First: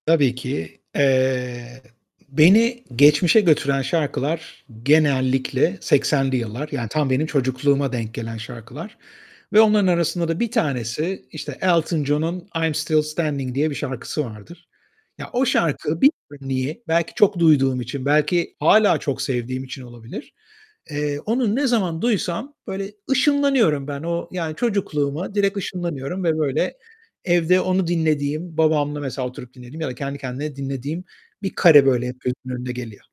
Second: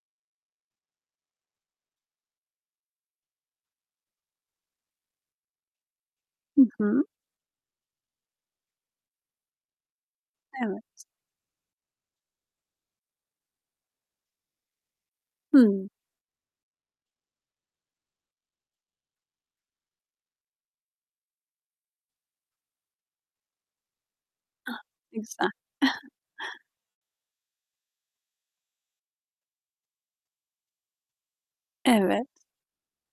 Tabii ki. Eee, beni geçmişe götüren şarkılar genellikle 80'li Hı yıllar, yani hı. tam benim çocukluğuma denk gelen şarkılar ve onların arasında da 1 Evet. tanesi, işte, Elton John'un "I'm Stil Standing" diye bir şarkısı vardır. Ya, o Hıı. şarkı [unintelligible] -belki çok duyduğum için, belki hâlâ çok sevdiğim için olabilir eee, onu ne zaman duysam böyle ışınlanıyorum ben. O, yani, Ah! Ne çocukluğuma güzel. direkt ışınlanıyorum ve, böyle, evde onu dinlediğim, babamla mesela oturup dinlediğim ya da kendi kendine dinlediğim bir kare böyle hep Evet. gözümün önüne geliyor.